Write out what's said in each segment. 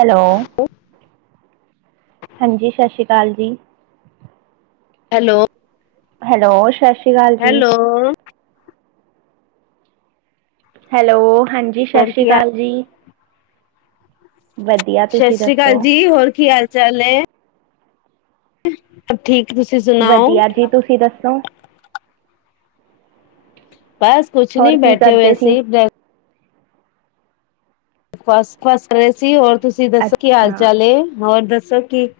Hello ਹਾਂਜੀ, ਸਸਿ ਸ੍ਰੀ ਕਾਲ ਜੀ ਹੈਲੋ ਹੈਲੋ ਸਿ ਸ੍ਰੀ ਕਾਲ ਜੀ ਹੈਲੋ। ਹੈਲੋ ਹਾਂਜੀ, ਹੋਰ ਸਾਛੀ ਕੀ ਕਾਲ ਜੀ ਵਧੀਆ ਸਸਿ ਤੁਸੀਂ ਸ੍ਰੀ ਦੱਸੋ ਕਾਲ ਜੀ ਹੋਰ ਕੀ ਹਾਲ ਚਾਲ ਏ। ਠੀਕ ਤੁਸੀਂ ਸੁਣਾਓ? ਵਧੀਆ ਜੀ ਤੁਸੀਂ ਦੱਸੋ ਬਸ ਕੁਛ ਨਹੀਂ ਹੋਰ ਕੀ ਬੈਠੇ ਹੋਏ ਕਰਦੇ ਸੀ ਫਸ ਫਸ ਰੇਸੀ ਹੋਰ ਤੁਸੀਂ ਦੱਸੋ ਕੀ ਹਾਲ ਅੱਛਾ ਚਾਲ ਏ ਹੋਰ ਦੱਸ ਸਕੀਤ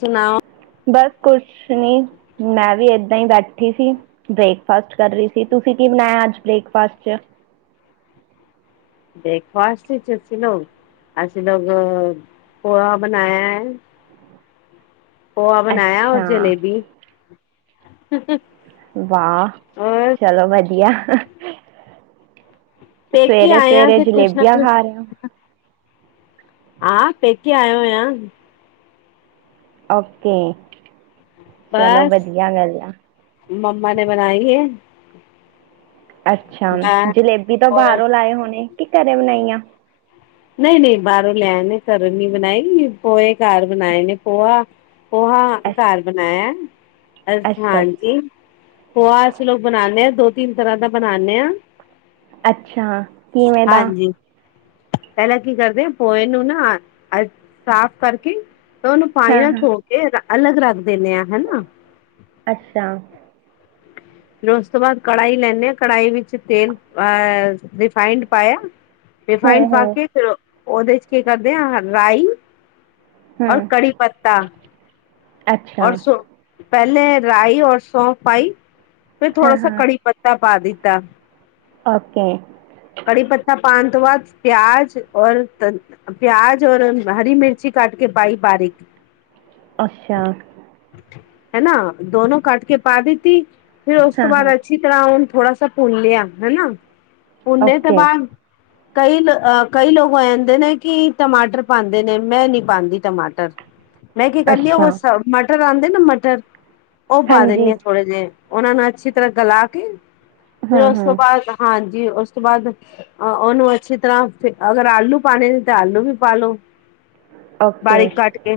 ਸੁਣਾਓ। ਬਸ ਕੁਛ ਨੀ ਮੈਂ ਵੀ ਏਦਾਂ ਹੀ ਬੈਠੀ ਸੀ, ਬ੍ਰੇਕਫਾਸਟ ਕਰ ਰਹੀ ਸੀ, ਤੁਸੀਂ ਕੀ ਬਣਾਯਾ ਅੱਜ ਬ੍ਰੇਕਫਾਸਟ ਚ ਬ੍ਰੇਕਫਾਸਟ ਵਿੱਚ ਅਸੀਂ ਲੋ ਅਸੀਂ ਲੋਗ ਪੋਹਾ ਬਣਾਯਾ ਐ। ਪੋਹਾ ਬਣਾਯਾ ਔਰ ਅੱਛਾ ਜਲੇਬੀ ਹ [inaudible] ਵਾਹ! ਚਲੋ ਵਧੀ ਵਧੀਆ। ਪੇਕੇ ਸਵੇਰੇ ਆਏ ਆ ਸਵੇਰੇ ਤੇ ਕੁਛ ਨਾ ਜਲੇਬੀਆਂ ਕੁਛ ਖਾ ਰਿਹੇ ਓ ਹਾਂ ਪੇਕੇ ਆਓ ਆ। ਓਕੇ। ਚਲੋ ਬਸ ਵਧੀਆ ਗੱਲ ਆ ਮੰਮਾ ਨੇ ਬਣਾਈ ਹੈ। [unintelligible] ਅੱਛਾ ਮੈਂ ਜਲੇਬੀ ਤੋਂ ਔਰ ਬਾਹਰੋਂ ਲਾਏ ਹੋਣੇ ਕੀ ਘਰੇ ਬਣਾਈ ਆ। ਨਹੀਂ ਨਹੀਂ ਬਾਹਰੋਂ ਲੈਣੇ ਕਰਨ ਨੀ ਬਣਾਈਗੀ ਪੋਹੇ ਘਰ ਬਣਾਏ ਨੇ ਪੋਆ। ਪੋਹਾ ਅੱਛ ਘਰ ਬਣਾਇਆ। ਅ ਅੱਛਾ ਹਾਂਜੀ ਪੋਹਾ ਅਸੀਂ ਲੋਕ ਬਣਾਉਦੇ ਹਾਂ। ਦੋ ਤਿੰਨ ਤਰ੍ਹਾਂ ਦਾ ਬਣਾਦੇ ਹੈ ਅੱਛਾ ਕਿਵੇਂ ਦਾ ਹਾਂਜੀ। ਪਹਿਲਾਂ ਕੀ ਕਰਦੇ ਆ ਪੋਹੇ ਨੂੰ ਨਾ ਅ ਸਾਫ਼ ਕਰਕੇ ਤਾਂ ਉਹਨੂੰ ਹਾਂ ਫਾਈਨਲ ਹਾਂ ਸ ਕੇ। ਅਲੱਗ ਰੱਖ ਦਿੰਦੇ ਹਾਂ ਹਨਾ। ਅੱਛਾ। ਫਿਰ ਉਸ ਤੋਂ ਬਾਅਦ ਕੜਾਹੀ ਲੈਂਦੇ ਆਾਂ ਕੜਾਹੀ ਵਿੱਚ ਤੇਲ ਅਹ ਰਿਫਾਇੰਡ ਪਾਇਆ। ਫਾਈ ਹੂੰ ਹੂੰ ਪਾਕੇ ਫਿਰ ਉਹਦੇ ਚ ਕੀ ਕਰਦੇ ਆ ਰਾਈ ਹੂੰ ਔਰ ਕੜੀ ਪੱਤਾ ਅੱਛਾ ਔਰ ਸੋ ਪਹਿਲੇ ਰਾਈ ਔਰ ਸੌਂਫ ਪਾਈ। ਹਾਂ ਫਿਰਥੋੜਾ ਹਾਂ ਕੜੀ ਪੱਤਾ ਪਾ ਦਿੱਤਾ। ਓਕੇ। ਕੜੀ ਪੱਤਾ ਪਾਉਣ ਉਸ ਤੋਂ ਬਾਅਦ ਪਿਆਜ ਔਰ ਪਿਆਜ ਔਰ ਹਰੀ ਮਿਰਚੀ ਕੱਟ ਕੇ ਪਾਈ ਬਾਰੀਕ ਅੱਛਾ। ਹਨਾ ਦੋਨਾਂ ਕੱਟ ਕੇ ਪਾ ਦਿੱਤੀ। ਫਿਰ ਉਸ ਤੋਂ ਹਾਂ ਹਾਂ ਬਾਅਦ ਅੱਛੀ ਤਰ੍ਹਾਂ ਥੋੜਾਸ ਪੁੰਨ ਲਿਆ ਹਨ ਨਾ। ਪੁੰਨੇ ਤਾਂ ਓਕੇ ਬਾਅਦ ਕਈ ਲੋਕ ਕਹਿੰਦੇ ਨੇ ਕਿ ਟਮਾਟਰ ਪਾਉਂਦੇ ਨੇ ਮੈਂ ਨਹੀਂ ਪਾਉਂਦੀ ਟਮਾਟਰ। ਮੈਂ ਕੀ ਕਹਦੀ ਅੱਛਾ ਮਟਰ ਆਉਂਦੇ ਨਾ ਮਟਰ ਉਹ ਪਾ ਹਾਂਜੀ ਦਿੰਦੀ ਥੋੜੇ ਜਿਹੇ ਉਹਨਾਂ ਨੂੰ ਅੱਛੀ ਤਰ੍ਹਾਂ ਗਲਾ ਕੇ ਫਿਰ ਹਾਂ ਉਸ ਹਾਂ ਤੋਂ ਬਾਅਦ ਹਾਂਜੀ। ਜੀ ਉਸ ਤੋਂ ਬਾਅਦ ਅਹ ਉਹਨੂੰ ਅੱਛੀ ਤਰ੍ਹਾਂ ਅਗਰ ਆਲੂ ਪਾਣੇ ਨੇ ਤਾਂ ਆਲੂ ਵੀ ਪਾਲੋ ਓਕੇ ਬਾਰੀਕ ਕੱਟ ਕੇ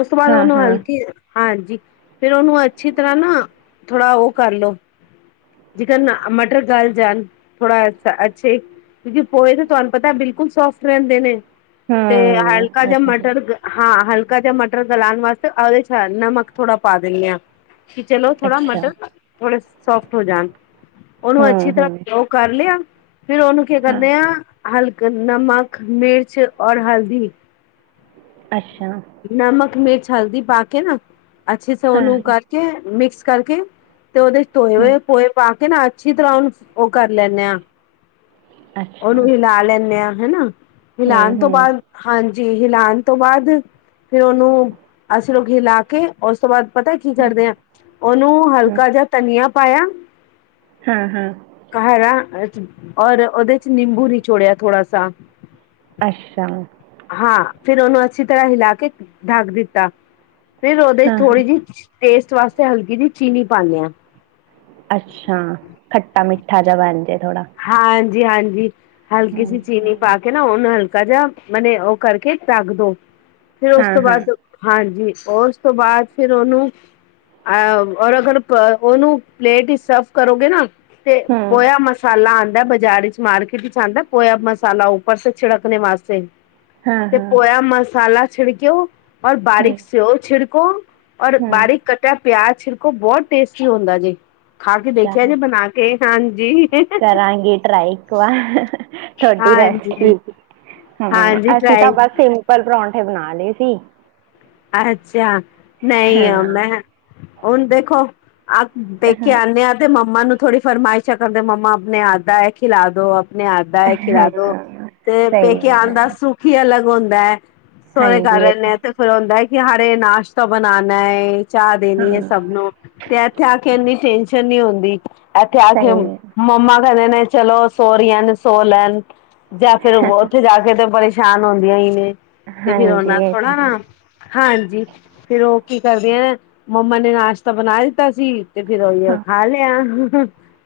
ਉਸ ਤੋਂ ਬਾਅਦ ਹਾਂ ਉਹਨੂੰ ਹਾਂ ਹਲਕੀ ਹਾਂਜੀ ਫਿਰ ਉਹਨੂੰ ਅੱਛੀ ਤਰ੍ਹਾਂ ਨਾ ਥੋੜ੍ਹਾ ਉਹ ਕਰਲੋ ਜੇਕਨ ਮਟਰ ਗਲ ਜਾਣ ਥੋੜਾ ਅੱਛੇ ਕਿਉਂਕਿ ਪੋਏ ਤਾਂ ਤੁਹਾਨੂੰ ਪਤਾ ਬਿਲਕੁਲ ਸੋਫਟ ਰਹਿੰਦੇ ਨੇ ਤੇ ਹੂੰ ਹਲਕਾ ਉਹ ਜਾਂ ਤਾਂ ਹੈ ਮਟਰ ਹਾਂ ਹਲਕਾ ਹਲਕਾ ਜਾਂ ਮਟਰ ਗਲਾਉਣ ਵਾਸਤੇ ਉਹਦੇ ਚ ਨਮਕ ਥੋੜਾ ਪਾ ਦਿੰਦੇ ਹਾਂ ਕਿ ਚਲੋ ਥੋੜਾ ਅੱਛਾ ਮਟਰ ਥੋੜੇ ਸੋਫਟ ਹੋ ਜਾਣ ਹੂੰ ਹੂੰ ਉਹ ਕਰ ਲਿਆ ਫਿਰ ਉਹਨੂੰ ਕੀ ਹਾਂ ਕਰਦੇ ਆ ਹਲਕ ਨਮਕ ਮਿਰਚ ਔਰ ਹਲਦੀ ਅੱਛਾ ਨਮਕ ਮਿਰਚ ਹਲਦੀ ਪਾ ਕੇ ਨਾ ਅੱਛੇ ਸੇ ਹਾਂ ਉਹਨੂੰ ਹਾਂ ਕਰਕੇ ਮਿਕਸ ਕਰਕੇ ਤੇ ਉਹਦੇ ਚ ਧੋਏ ਹੂੰ ਹੋਏ ਪੋਏ ਪਾ ਕੇ ਨਾ ਅੱਛੀ ਤਰ੍ਹਾਂ ਉਹਨੂੰ ਉਹ ਕਰ ਲੈਂਣੇ ਆ ਅੱਛਾ ਉਹਨੂੰ ਹੂੰ ਹੀਲਾ ਲੈਣੇ ਆ ਹਨਾ ਹੂੰ ਹਿਲਾਨ ਤੋਂ ਬਾਅਦ ਹੂੰ, ਹਾਂਜੀ ਜੀ ਹਿਲਾਉਣ ਤੋਂ ਬਾਅਦ ਫਿਰ ਉਹਨੂੰ ਅਸੀਂ ਲੋਕ ਹਿਲਾ ਕੇ ਉਸ ਤੋਂ ਬਾਅਦ ਪਤਾ ਕੀ ਕਰਦੇ ਆ ਉਹਨੂੰ ਹੂੰ ਹਲਕਾ ਜਾ ਤਨੀਆ ਪਾਇਆ ਹਾਂ ਹਾਂ ਘਰ ਔਰ ਉਹਦੇ ਨਿੰਬੂ ਨਿਚੋੜਿਆ ਥੋੜਾ ਸਾ ਅੱਛਾ ਹਾਂ ਫਿਰ ਉਹਨੂੰ ਅੱਛੀ ਤਰ੍ਹਾਂ ਹਿਲਾ ਕੇ ਢੱਕ ਦਿੱਤਾ ਫਿਰ ਉਹਦੇ ਚ ਹਾਂ ਹਾਂ ਥੋੜੀ ਜਿਹੀ ਟੇਸਟ ਵਾਸਤੇ ਹਲਕੀ ਜੀ ਚੀਨੀ ਪਾਨੇ ਆਂ। ਅੱਸ਼ਾਂ, ਖੱਟਾ-ਮਿੱਠਾ ਜਿਹਾ ਬਨ ਜੇ ਥੋੜਾ ਹਾਂਜੀ, ਹਾਂਜੀ। ਹਲਕੀ ਜੀ ਚੀਨੀ ਪਾ ਕੇ ਨਾ ਹੁਨ ਹਲਕਾ ਜੇਆ ਮਨੇ ਓ ਕਰਕੇ ਟਾਕ ਦੋ ਫੇਰ ਉਸ ਹਾਂ ਤੋ ਹਾਂ ਬਾਦ, ਹਾਂਜੀ। ਉਸ ਤੋ ਬਾਦ ਫੇਰ ਓਨੂੰ [inaudible] ਓਨੂੰ ਪਲੇਟ ਚ ਸਰਵ ਕਰੋਗੇ ਨਾ ਤੇ [inaudible] ਹੂੰ ਆਂਦਾ ਐ ਬਾਜ਼ਾਰ ਵਿਚ ਮਾਰਕੀਟ ਵਿਚ ਆਂਦਾ ਪੋਯਾ ਮਸਾਲਾ, ਉੱਪਰ ਸੇ ਛਿੜਕਨੇ ਵਾਸਤੇ ਹਾਂ ਤੇ ਹਾਂ ਪੋਯਾ ਮਸਾਲਾ ਛਿੜਕਯੋ ਔਰ ਹੂੰ ਬਾਰੀਕ [inaudible] [inaudible] ਔਰ ਹੂੰ ਬਾਰੀਕ ਕਟਆ ਪਿਆਜ ਛਿੜਕੋ ਬੋਤ ਟੇਸਟੀ ਹੋਂਦਾ ਜੇ। ਖਾ ਕੇ ਦੇਖਿਆ ਜੇ ਬਨਾ ਕੇ? ਹਾਂਜੀ। ਕਰਾਂਗੀ ਟਰਾਈ ਇੱਕ ਵਾਰ ਤੁਆਡੀ ਹਾਂਜੀ ਰੈਸਪੀ। ਹੂੰ, ਹਾਂਜੀ ਅਸੀ ਤਾ ਟਰਾਈ ਬਸ ਸਿੰਪਲ ਪ੍ਰੋਂਠ ਬਨਾ ਲੇ ਸੀ‌। ਅੱਛਾ। ਨਈ [inaudible] ਹਾਂ ਮੈਂਹ, ਹੁਨ ਦੇਖੋ ਆਹ ਪੇਕੇ ਹਾਂ ਆਨੇ ਆ ਤੇ ਮੰਮਾ ਨੂੰ। ਥੋੜੀ ਫਰਮਾਇਸ਼ਾ ਕਰਦੇ ਮੰਮਾ ਅਪਨੇ ਹੱਥ ਦਾ ਐ ਖਿਲਾ ਦੋ। ਅਪਨੇ ਹੱਥ ਦਾ ਏਹ ਖਿਲਾ ਦੋ, ਹਾਂ ਤੇ ਸਹੀ ਪੇਕੇ ਹੈ ਆਨ ਦਾ ਸੁੱਖ ਹੀ ਅਲੱਗ ਹੋਂਦਾ ਐ ਸੋਏ ਹਾਂਜੀ ਇਹ ਕਾਰਨ ਤਾਂ ਐ ਤੇ ਫੇਰ [inaudible] ਨਾਸ਼ਤਾ ਬਨਾਨਾ ਏ। ਚਾਹ ਦੇਨੀ ਏ ਹਾਂ ਸਭ ਨੂੰ, ਤੇ ਐਥੇ ਆ ਕੇ [inaudible] [inaudible] ਨੀ ਹੋਂਦੀ ਐਥੇ ਆ ਕੇ ਹੁਨ ਸਹੀ ਮੰਮਾ [inaudible] ਚਲੋ [inaudible] ਸੋ ਲੇਨ ਜਾ ਫੇਰ ਹੋਰ ਹੈ ਓਥੇ ਜਾ ਕੇ ਤੇ [inaudible] [inaudible] ਹੋਂਦੀਆਂ ਈ ਨੇ। [inaudible] ਹਾਂਜੀ ਇਹ ਤਾਂ ਹੈ ਹਾਂਜੀ, ਫੇਰ ਓ ਕੀ ਕਰਦੇ ਐਂ, ਮੰਮਾ ਨੇ ਨਾਸ਼ਤਾ ਬਨਾ ਦਿੱਤਾ ਸੀ। ਤੇ ਫਿਰ ਓਹੀਓ ਹਾਂ ਖਾ ਲਿਆ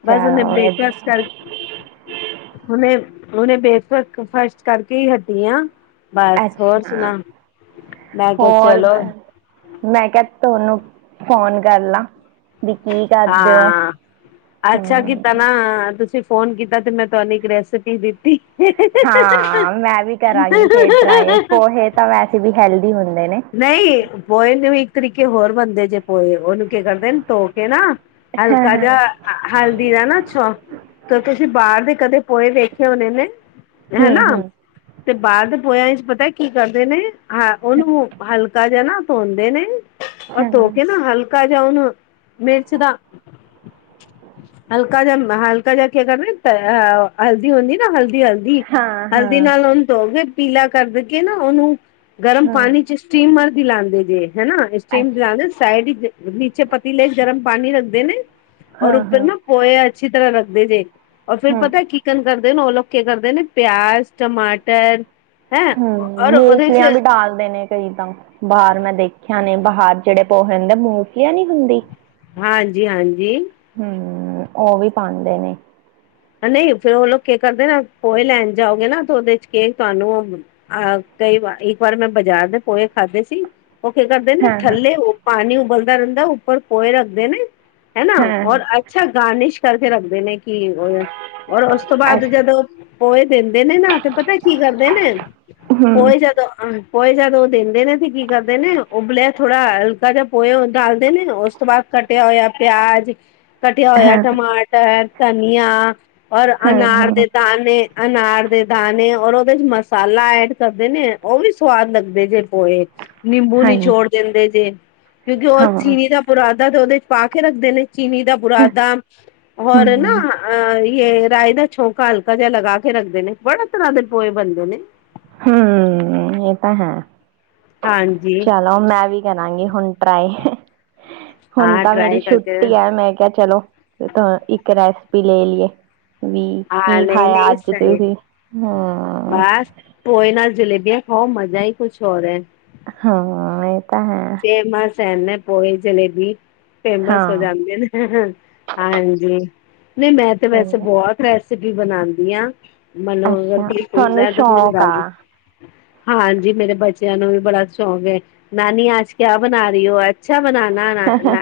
ਬਸ ਚਲੋ ਹੁਨੇ ਬ੍ਰੇਕਫਾਸਟ ਵਧੀਆ ਕਰ ਹੁਨੇ ਹੂਨੇ ਬੇ੍ਕ ਫਾਸ਼ਟ ਫਸ਼ਟ ਕਰਕੇ ਹੀ ਹਟੀ ਆ। ਬਸ ਹੋਰ ਸੁਣਾ। ਅੱਛਾ ਕਿਹਾ ਹੋਰ ਚਲੋ ਮੈਂ, ਮੈਂ ਕਿਹਾ ਤੁਨੂੰ ਫੋਨ ਕਰ ਲਾਂ। ਵੀ ਕੀ ਕਰਦੇ ਹੋ ਹਾਂ, ਅੱਛਾ ਕਿਦ ਹਮ, ਨਾ ਤੁਸੀਂ ਫੋਨ ਕੀਤਾ ਤੇ ਮੈਂ ਤੁਹਾਨੂੰ ਇੱਕ ਰੈਸਿਪੀ ਦਿੱਤੀ। ਹਾਂ ਮੈਂ ਵੀ ਕਰਾਂਗੀ ਫੇਰ ਟਰਾਈ ਪੋਹੇ ਤਾਂ ਵੈਸੇ ਵੀ ਹੈਲਦੀ ਹੁੰਦੇ ਨੇ ਨਹੀਂ ਬੋਏ ਨਹੀਂ ਤਰੀਕੇ ਹੋਰ ਬੰਦੇ ਜੇ ਪੋਹੇ ਉਹਨੂੰ ਕੇ ਕਰਦੇਂ ਧੋ ਕੇ ਨਾ ਹਾਂ ਹਲਕਾ ਹਾਂ ਜਿ ਹਲਦੀ ਦਾ ਨਾ ਛ ਤੁਸੀਂ ਬਾਹਰ ਦੇ ਕਦੇ ਪੋਹੇ ਵੇਖੇ ਹੋਨੇ ਨੇ ਹੈਨਾ, ਹੂੰ ਹੂੰ ਤੇ ਬਾਹਰ ਦੇ ਪੋਹੇਆਂ ਪਤਾ ਕੀ ਕਰਦੇ ਨੇ ਹਾਂ ਉਹਨੂੰ ਹਲਕਾ ਜਯਾ ਨਾ ਧੋਂਦੇ ਨੇ ਔਰ ਧੋ ਹਾਂ ਕੇ ਨਾ ਹਲਕਾ ਜਾਓ ਨਾ। ਮੇਚਦਾ, ਹਲ ਹਲਕਾ ਜਿ ਹਲਕਾ ਜਿਹਾ ਕੇ ਕਰਦੇ ਅ ਹਲਦੀ ਹੁੰਦੀ ਨਾ, ਹਲਦੀ ਹਲਦੀ, ਹਾਂ ਹਾਂ ਹਲਦੀ ਨਾਲ ਉਹਨੂੰ ਧੋਗੇ ਪੀਲਾ ਕਰ ਦੇ ਕੇ ਨਾ ਉਹਨੂੰ ਗਰਮ ਹੂੰ ਪਾਣੀ ਚ ਸਟੀਮਰ ਦੀਲਾੰਦੇ ਜੇ। ਹੈਨਾ ਇਸਟੀਮ ਅੱਛਾ ਲਗਾ ਦੇ ਸਾਈਡ ਚ ਨੀਚੇ ਪਤੀਲੈ ਗਰਮ ਪਾਣੀ ਰੱਖਦੇ ਨੇ ਔਰ ਹਾਂ ਉੱਪਰ ਹਾਂ ਨਾ ਪੋਹੇ ਅੱਛੀ ਤਰ੍ਹਾਂ ਰਖ ਦੇ, ਦੇ ਔਰ ਫਿਰ ਹੂੰ ਪਤਾ ਕੀਕਨ ਕਰਦੇ ਨੇ ਉਹ ਲੋਕ ਕਰਦੇ ਨੇ ਪਿਆਜ਼ ਟਮਾਟਰ ਹੈਂ ਹਮ ਔਰ ਉਹਦੇ ਮੂੰਗਫਲੀਆਂ ਚ ਵੀ ਡਾਲਦੇ ਨੇ ਕਈ ਤਾਂ ਬਾਹਰ ਮੈਂ ਦੇਖਿਆ ਨੇ ਬਾਹਰ ਜਿਹੜੇ ਪੋਹੇ ਹੁੰਦੇ ਮੂੰਫਲੀਆਂ ਨੀ ਹੁੰਦੀ। ਹਾਂਜੀ, ਹਾਂਜੀ। ਹੂੰ ਉਹ ਵੀ ਪਾਉਂਦੇ ਨੇ ਨਹੀਂ ਫੇਰ, ਉਹ ਲੋਕ ਕੀ ਕਰਦੇ ਨਾ ਪੋਹੇ ਲੈਣ ਜਾਓਗੇ ਨਾ ਤੇ ਉਹਦੇ ਚ ਕੇ ਤੁਹਾਨੂੰ ਕਈ ਵਾਰ ਇੱਕ ਵਾਰ ਮੈਂ ਬਾਜ਼ਾਰ ਦੇ ਪੋਹੇ ਖਾਧੇ ਸੀ। ਉਹ ਕੀ ਕਰਦੇ ਨੇ, ਹਾਂ ਹਾਂ ਥੱਲੇ ਓ ਪਾਣੀ ਬਲਦਾ ਰਹਿੰਦਾ ਉੱਪਰ ਕੋਏ ਰੱਖਦੇ ਨੇ। ਹੈ ਨਾ ਹਾਂ ਹਾਂ ਔਰ ਅੱਛਾ ਗਾਰਨਿਸ਼ ਕਰਕੇ ਰੱਖਦੇ ਨੇ ਕੀ। ਔਰ ਉਸ ਤੋਂ ਬਾਅਦ ਅੱਛਾ ਜਦੋਂ ਪੋਏ ਦੇਨੇ ਨਾ ਤੇ ਪਤਾ ਕੀ ਕਰਦੇ ਨੇ ਹੂੰ ਪੋਏ ਜਦੋਂ ਪੋਏ ਜਦ ਉਹ ਦਿੰਦੇ ਨੇ ਤੇ ਕੀ ਕਰਦੇ ਨੇ ਉਬਲਿਆ ਥੋੜਾ ਹਲਕਾ ਜਿ ਪੋਏ ਡਾਲਦੇ ਨੇ ਉਸ ਤੋਂ ਬਾਅਦ ਕੱਟਿਆ ਹੋਇਆ ਪਿਆਜ ਕਟਿਆ ਹੋਇਆ ਹਾਂ ਹਾਂ ਟਮਾਟਰ ਧਨੀਆਂ ਔਰ ਹਾਂ ਅਨਾਰ ਹਾਂ ਦੇ ਦਾਣੇ, ਅਨਾਰ ਦੇ ਦਾਣੇ ਔਰ ਉਹ ਉਹਦੇ ਚ ਮਸਾਲਾ ਐਡ ਕਰਦੇ ਨੇ ਉਹ ਵੀ ਸਵਾਦ ਲੱਗਦੇ ਜੇ। ਪੋਏ ਨਿੰਬੂ ਹਾਂਜੀ ਨਿਚੋੜ ਦਿੰਦੇ ਜੇ ਕਿਉਂਕਿ ਉਹ ਅੱਸੀ ਹਾਂ ਨੀ ਤਾਂ ਪੁਰਾ ਦਾ ਤੇ ਉਹਦੇ ਚ ਪਾ ਕੇ ਰੱਖਦੇ ਨੇ। ਚੀਨੀ ਦਾ ਬੁਰਾਦਾ ਹੋਰ ਨਾ ਹਮ ਹਮ ਅ ਰਾਏ ਦਾ ਛੋਕਾ ਹਲਕਾ ਜਿਹਾ ਲਗਾ ਕੇ ਰੱਖਦੇ ਨੇ। ਬੜੇ ਤਰ੍ਹਾਂ ਦੇ ਪੋਏ ਬਣਦੇ ਨੇ। ਹਾਂ, ਇਹ ਤਾਂ ਹੈ। ਹਾਂਜੀ ਚਲੋ, ਮੈਂ ਵੀ ਕਰਾਂਗੀ ਹੁਣ ਟਰਾਈ। ਹੁਣ ਤਾਂ ਮੇਰੀ ਛੁੱਟੀ ਹੈ ਮੈਂ ਕਿਹਾ ਚਲੋ ਇੱਕ ਰੈਸਪੀ ਲਈਏ। ਵੀ ਹਾਂ, ਕੀ ਨਹੀਂ ਖਾਇਆ ਨਹੀਂ। ਅੱਜ ਸਹੀ ਤੁਸੀਂ ਹਾਂ ਬਸ ਪੋਏ ਨਾਲ ਜਲੇਬੀ। ਹੋ ਮਜ਼ਾ ਹੀ ਕੁਛ ਹੋਰ ਐ। ਹਾਂ, ਏ। ਤਾਂ ਹੈ। ਹੈ ਨਾ ਪੋਏ ਜਲੇਬੀ। ਫੇਮਸ ਹੋ ਹਾਂ ਜਾਂਦੇ ਨੇ, ਹਾਂਜੀ। ਨਹੀਂ, ਮੈਂ ਤੇ ਵੈਸੇ ਸਹੀ ਬਹੁਤ ਰੈਸਪੀ ਵੀ ਬਣਾਂਦੀ ਆਂ। ਅੱਛਾ ਮਤਲਬ ਤੁਹਾਨੂੰ ਸ਼ੌਕ ਆ [unintelligible] ਹਾਂਜੀ। ਮੇਰੇ ਬੱਚਿਆਂ ਨੂੰ ਬੜਾ ਸ਼ੌਕ ਹੈ। ਨਾਨੀ ਆਜ ਕਿਆ ਬਣਾ ਰਹੀ ਹੋ। ਅੱਛਾ ਬਣਾ ਨਾ ਨਾ ਨਾ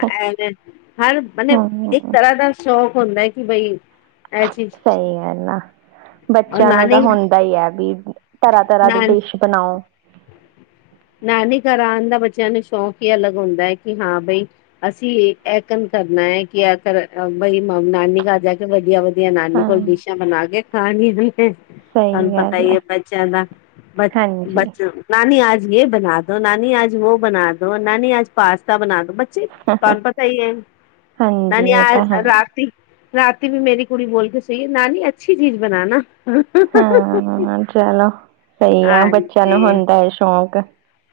ਹਰ ਮਨ ਇੱਕ ਹਮ ਤਰ੍ਹਾਂ ਦਾ ਸ਼ੌਕ। ਹੁੰਦਾ ਐ ਕਿ ਬਈ ਇਹ ਚੀਜ਼ ਸਹੀ ਗੱਲ ਐ ਨਾ ਔਰ ਬੱਚਿਆਂ ਨੂੰ ਤਾਂ ਨਾਨੀ ਹੁੰਦਾ ਹੀ ਹੈ ਵੀ। ਤਰ੍ਹਾਂ-ਤਰ੍ਹਾਂ ਦੀ ਨਾਨ ਡਿਸ਼ ਬਣਾਓ, ਨਾਨੀ ਘਰ ਆਣ ਦਾ ਬੱਚਿਆਂ ਨੂੰ ਸ਼ੌਕ ਈ ਅਲੱਗ ਹੁੰਦਾ ਏ, ਕਿ ਹਾਂ ਬਈ ਅਸੀਂ ਏ ਐਕਨ ਕਰਨਾ ਹੈ, ਕਿ ਏ ਕਰ ਬਈ ਮਾ ਨਾਨੀ ਘਰ ਜਾ ਕੇ ਵਧੀਆ-ਵਧੀਆ। ਦੀਆਂ ਨਾਨੀ ਕੋਲ ਹਾਂ ਡਿਸ਼ਾਂ ਬਣਾ ਕੇ ਖਾਣੀ, ਤੁਹਾਨੂੰ ਸਹੀ ਪਤਾ ਗੱਲ ਈ ਆ ਏ ਬੱਚਿਆਂ ਦਾ ਬ ਬ। ਹਾਂਜੀ ਨਾਨੀ ਆਜ ਜੇ ਬਣਾ ਦੋ ਨਾਨੀ ਆਜ ਵੋ ਬਣਾ ਦੋ ਨਾਨੀ ਆਜ ਪਾਸਤਾ ਬਣਾ। ਬੱਚੇ ਤੁਹਾਨੂੰ ਪਤਾ ਈ ਏ ਹਾਂਜੀ ਨਾਨੀ ਇਹ ਆ ਤਾਂ ਹੈ ਰਾਤੀ ਰਾਤੀ ਵੀ ਮੇਰੀ ਕੁੜੀ ਬੋਲ ਕੇ ਸੋਈ, ਨਾਨੀ ਅੱਛੀ ਚੀਜ਼ ਬਣਾਨਾ। ਹਾਂ ਚਲੋ ਸਈ ਆ ਬੱਚਾ। ਹਾਂਜੀ ਹੁੰਦਾ ਏ ਸ਼ੌਂਕ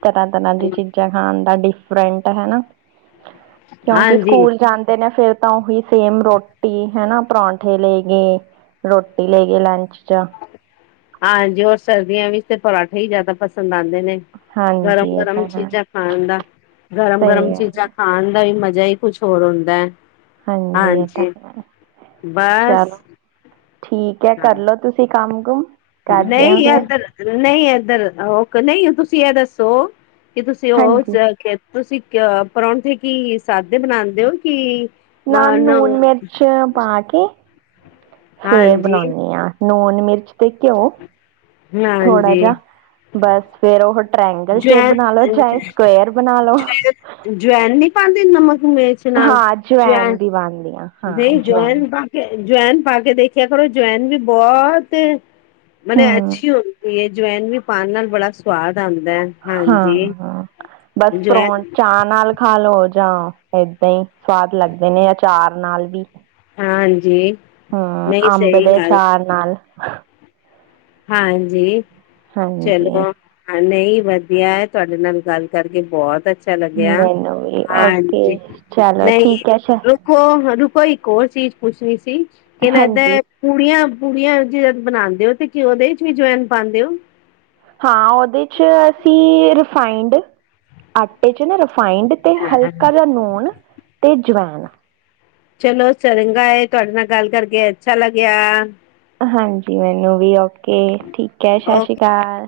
ਤਰ੍ਹਾਂ-ਤਰ੍ਹਾਂ ਦੀ ਚੀਜ਼ਾਂ ਖਾਣ। ਬੰਦਾ ਡਿਫਰੈਂਟ ਹੈਨਾ। ਕਿਉਂਕਿ ਹਾਂਜੀ ਸਕੂਲ ਜਾਂਦੇ ਨੇ ਫੇਰ, ਤਾਂ ਉਹੀ ਸੇਮ ਰੋਟੀ ਹੈ, ਨਾ ਪਰੌਠੇ ਲੈਗੇ ਰੋਟੀ ਲੈਗੇ ਲੰਚ [unintelligible] ਹਾਂਜੀ ਹੋਰ ਸਰਦੀਆਂ ਵਿੱਚ ਤੇ ਪਰਾਂਠੇ ਹੀ ਜ਼ਿਆਦਾ ਪਸੰਦ ਆਉਂਦੇ। ਦਿਨੇ ਗਰਮ ਹਾਂਜੀ ਇਹ ਗਰਮ ਤਾਂ ਹੈ ਚੀਜ਼ਾਂ ਖਾਣ ਦਾ। ਗਰਮ-ਗਰਮ, ਸਹੀ ਹੈ ਚੀਜ਼ਾਂ ਖਾਣ ਦਾ ਈ ਮਜ਼ ਜੇ ਹੀ ਕੁਛ ਹੋਰ ਹੁੰਦਾ। ਹਾਂਜੀ ਇਹ ਤਾਂ ਹੈ ਬਸ ਚਲੋ ਠੀ। ਕਿਆ ਹਾਂ ਕਰਲਓ ਤੁਸੀਂ ਕ। ਕੰਮਗਮ [inaudible] ਨਹੀਂ ਇੱਧਰ ਨਹੀ ਇ। ਧਰ ਉਹ ਕ ਨਹੀਂ, ਤੁਸੀਂ ਇਹ ਦੱਸੋ? ਕੀ ਤੁਸੀਂ ਉਹ ਹਾਂਜੀ ਚ ਖੇ? ਤੁਸੀਂ ਕ ਅ ਪ੍ਰੌਣਠੇ ਕੀ ਸਾਦੇ ਬਣਾਦੇ ਹੋ ਕਿ? ਨਾਲ ਨੂਣ ਹਾਂਜੀ ਮਿਰਚ ਪਾ ਕੇ, ਫੇਰ ਬਣਾਣੀ ਹਾਂ ਨੂਨ ਮਿਰਚ। ਤੇ ਘਿਓ ਥੋੜਾ ਹਾਂਜੀ ਜਿਆ ਬਸ ਫੇਰ ਉਹ। ਟ੍ਰਾਇੰਗਲ ਸ਼ੇਪ ਜਵਾਨ ਬਣਾ ਲਓ ਚਾਹੇ ਸਕੁਅਰ ਬਣਾ ਲਓ ਜ ਜਵੈਨ ਨੀ ਪਾ ਨਮਕ ਮਿਰਚ ਹਾਂ ਜਵੈਨ ਵੀ ਪਾਉਂਦੀ ਹਾਂ। ਦਹੀਂ ਜਵੈਨ ਪਾ ਕੇ ਜਵੈਨ ਪਾ ਕੇ ਦੇਖਿਆ ਕਰੋ ਜਵੈਨ ਵੀ ਬਹੁਤ ਮਨੇ ਹੂੰ ਅੱਛੀ ਹੁੰਦੀ ਏ। ਜਵੈਨ ਵੀ ਪਾਣ ਨਾਲ ਬੜਾ ਸਵਾਦ ਆਉਂਦਾ ਹੈ ਹਾਂ ਹਾਂਜੀ ਹਾਂ ਬਸ ਪਰੋਣ ਜਵੈਨ ਚਾਅ ਨਾਲ ਖਾ ਲਓ। ਜਾਂ ਏਦਾਂ ਈ ਸਵਾਦ ਲੱਗਦੇ ਨੇ ਅਚਾਰ ਨਾਲ ਵੀ। ਹਾਂਜੀ। ਹਾਂ ਨਹੀਂ ਅੰਬ ਸਹੀ ਦੇ ਗੱਲ ਚਾਰ ਨਾਲ। ਹਾਂਜੀ ਹਾਂਜੀ ਚਲੋ। ਨਹੀਂ ਵਧੀਆ ਐ। ਤੁਹਾਡੇ ਨਾਲ ਗੱਲ ਕਰਕੇ ਬਹੁਤ ਅ ਛਾ ਲੱਗਿਆ। ਮੈਨੂੰ ਵੀ ਹਾਂਜੀ, ਓਕੇ ਚਲੋ ਨਹੀਂ ਠੀਕ ਹੈ ਸ਼ ਰੁਕੋ ਰੁ ਕੋਈ ਇੱਕ ਹੋਰ ਚੀਜ਼ ਪੁੱਛਣੀ ਸੀ। ਕੇ ਨਾ ਇੱਦਾਂ ਹਾਂਜੀ ਐ ਪੂੜੀਆਂ ਪੂੜੀਆਂ ਜਿਦੇ ਤੇ ਬਣਾਉਦੇ ਹੋ ਤੇ ਤੇ ਉਹਦੇ ਇਚ ਵੀ ਜਵੈਨ ਪਾਉਂਦੇ ਹੋ? ਹਾਂ ਉਹਦੇ 'ਚ ਅਸੀਂ ਰਿਫਾਈੰਡ ਆਟੇ ਚ ਨਾ ਰਿਫਾਇੰਡ ਤੇ ਹਲਕਾ ਜਿਹਾ ਨੂਣ। ਤੇ ਜਵੈਨ। ਚਲੋ ਚੰਗਾ ਏ ਤੁਹਾਡੇ ਨਾਲ ਗੱਲ ਕਰਕੇ ਅੱਛਾ ਲੱਗਿਆ। ਹਾਂਜੀ ਮੈਨੂੰ ਵੀ ਉਹ ਓਕੇ ਠੀਕ ਏ ਸਤਿ ਓ ਸ਼੍ਰੀ ਅਕਾਲ।